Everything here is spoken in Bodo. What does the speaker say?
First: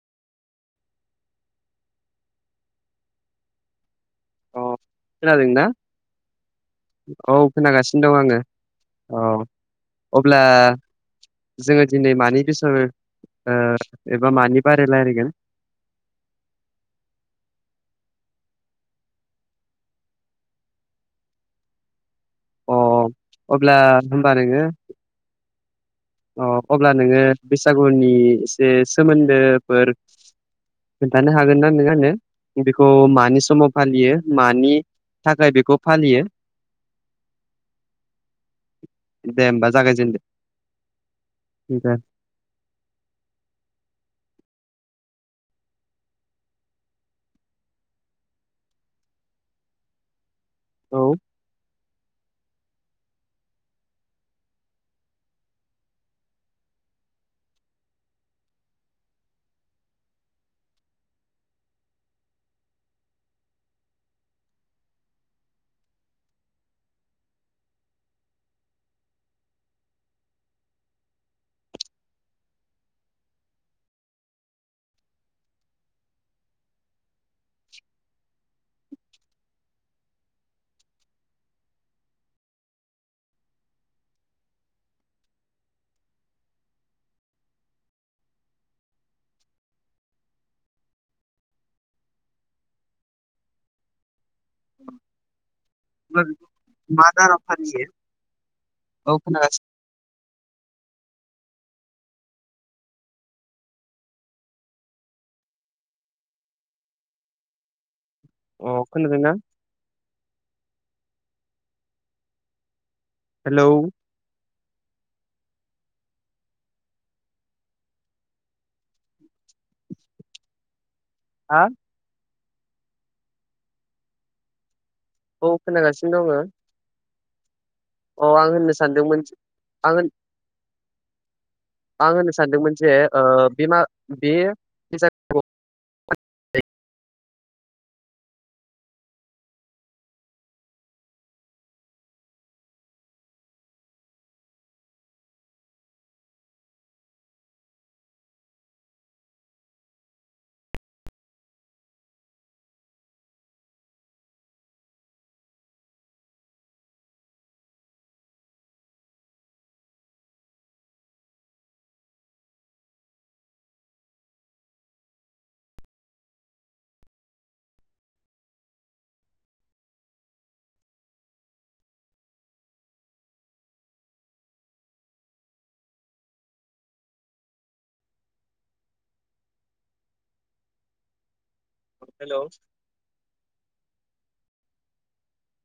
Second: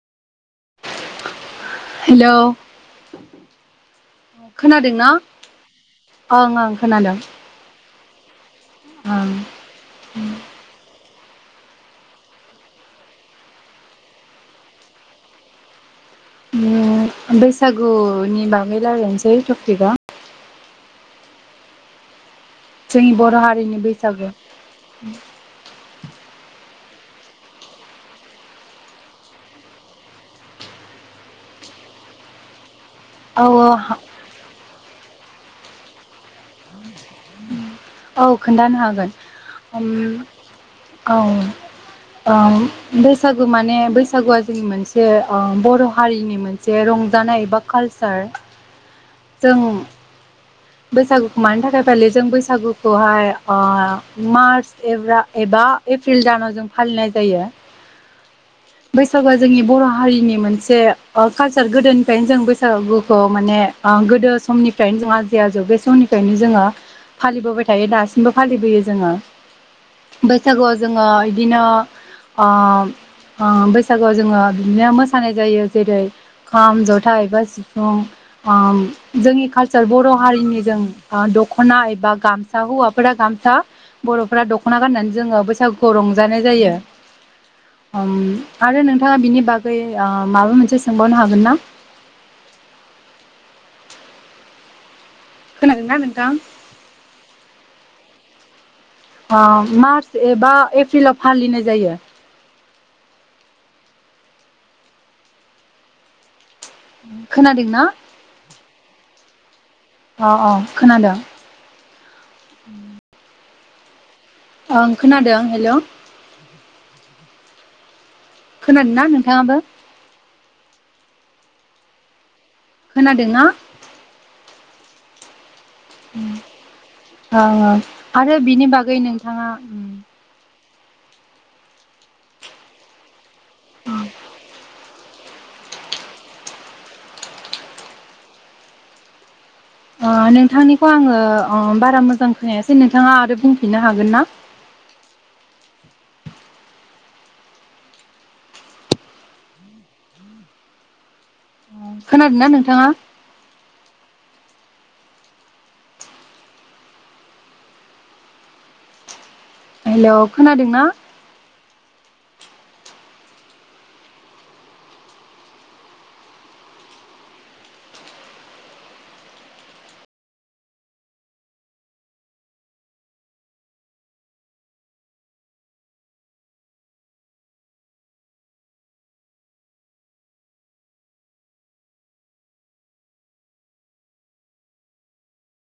हेलौ अ खोनादों ना खोनादोंना ओं ओं खोनादों औ खोनागासिनो दं आङो ओं औ अब्ला जोङो दिनै मानि बिसय ओ एबा मानि बारै रायज्लायगोन उम बैसागुनि बागै रायलायनोसै टपिकआ अ जोंनि बर अब्ला हारिनि बैसागो होमबा नोङो अ अब्ला नोङो बैसागुनि एसे सोमोन्दोफोर खोन्थानो हागोन ना नों आंनो बेखौ मा मानि औ औ समाव फालियो मानि थाखाय बेखौ फालियो औ खोन्थानो हागोन दे होमबा उम जागायजेनदो औ [unintelligible] ओम बैसागु माने बैसागुआ जोंनि मोनसे ओ बर हारिनि मोनसे जे रंजानाय एबा कालसार [inaudible] जों औ बैसागुखौ मानि थाखाय फालि जों बैसागुखौहाय ओ मार्च एब्रा एबा एप्रिल दानाव जों फालिनाय जायो [inaudible] बैसागुआ जोंनि बर' हारिनि मोनसे ओ कालसार गोदोनिफ्रायनो जों बैसागुखौ माने ओ गोदो समनिफ्रायनो जोंहा जै आजौ बे समनिफ्रायनो जोङो फालिबोबाय थायो दासिमबो फालिबोयो जोङो। बैसागुआव जोङो इदिनो ओ ओ बैसागोआव जोङो बिदिनो मोसानाय जायो जेरै खाम जथ था एबा सिफुं अम जोंनि कालचार बर' हारिनि जों ओ दख'ना एबा गामसा हौवाफोरा गामसा बर'फोरा दख'ना गाननानै जोङो बैसागुखौ रंजानाय जायो। अम आरो नोंथाङा बिनि बागै ओ माबा मोनसे सोंबावनो हागोन ना? उ [inaudible] खोनादोंना नोंथां? मा [unintelligible] औ खोनागासिनो अम मार्च एबा एप्रिलाव फालिनाय जायो। खोनादोंना? अ खोनादोंना? अ अ खोनादों। हेलौ। ओं खोनादों हेल'। खोनादों ना नोंथाङाबो? आ खोनादोंना? औ खोनागासिनो दङो। ओं ओं आरो बिनि होननो बागै सानदोंमोन नोंथाङा उम्म आं होन आं होननो सानदोंमोन जे ओ बेमा बेयो ओ नोंथांनिखौ आंङो ओ बारा मोजां खोनायासै नोंथाङा आरो बुंफिननो हागोन ना? खोनादों ना नोंथाङा? हेल' खोनादों ना? हेल'।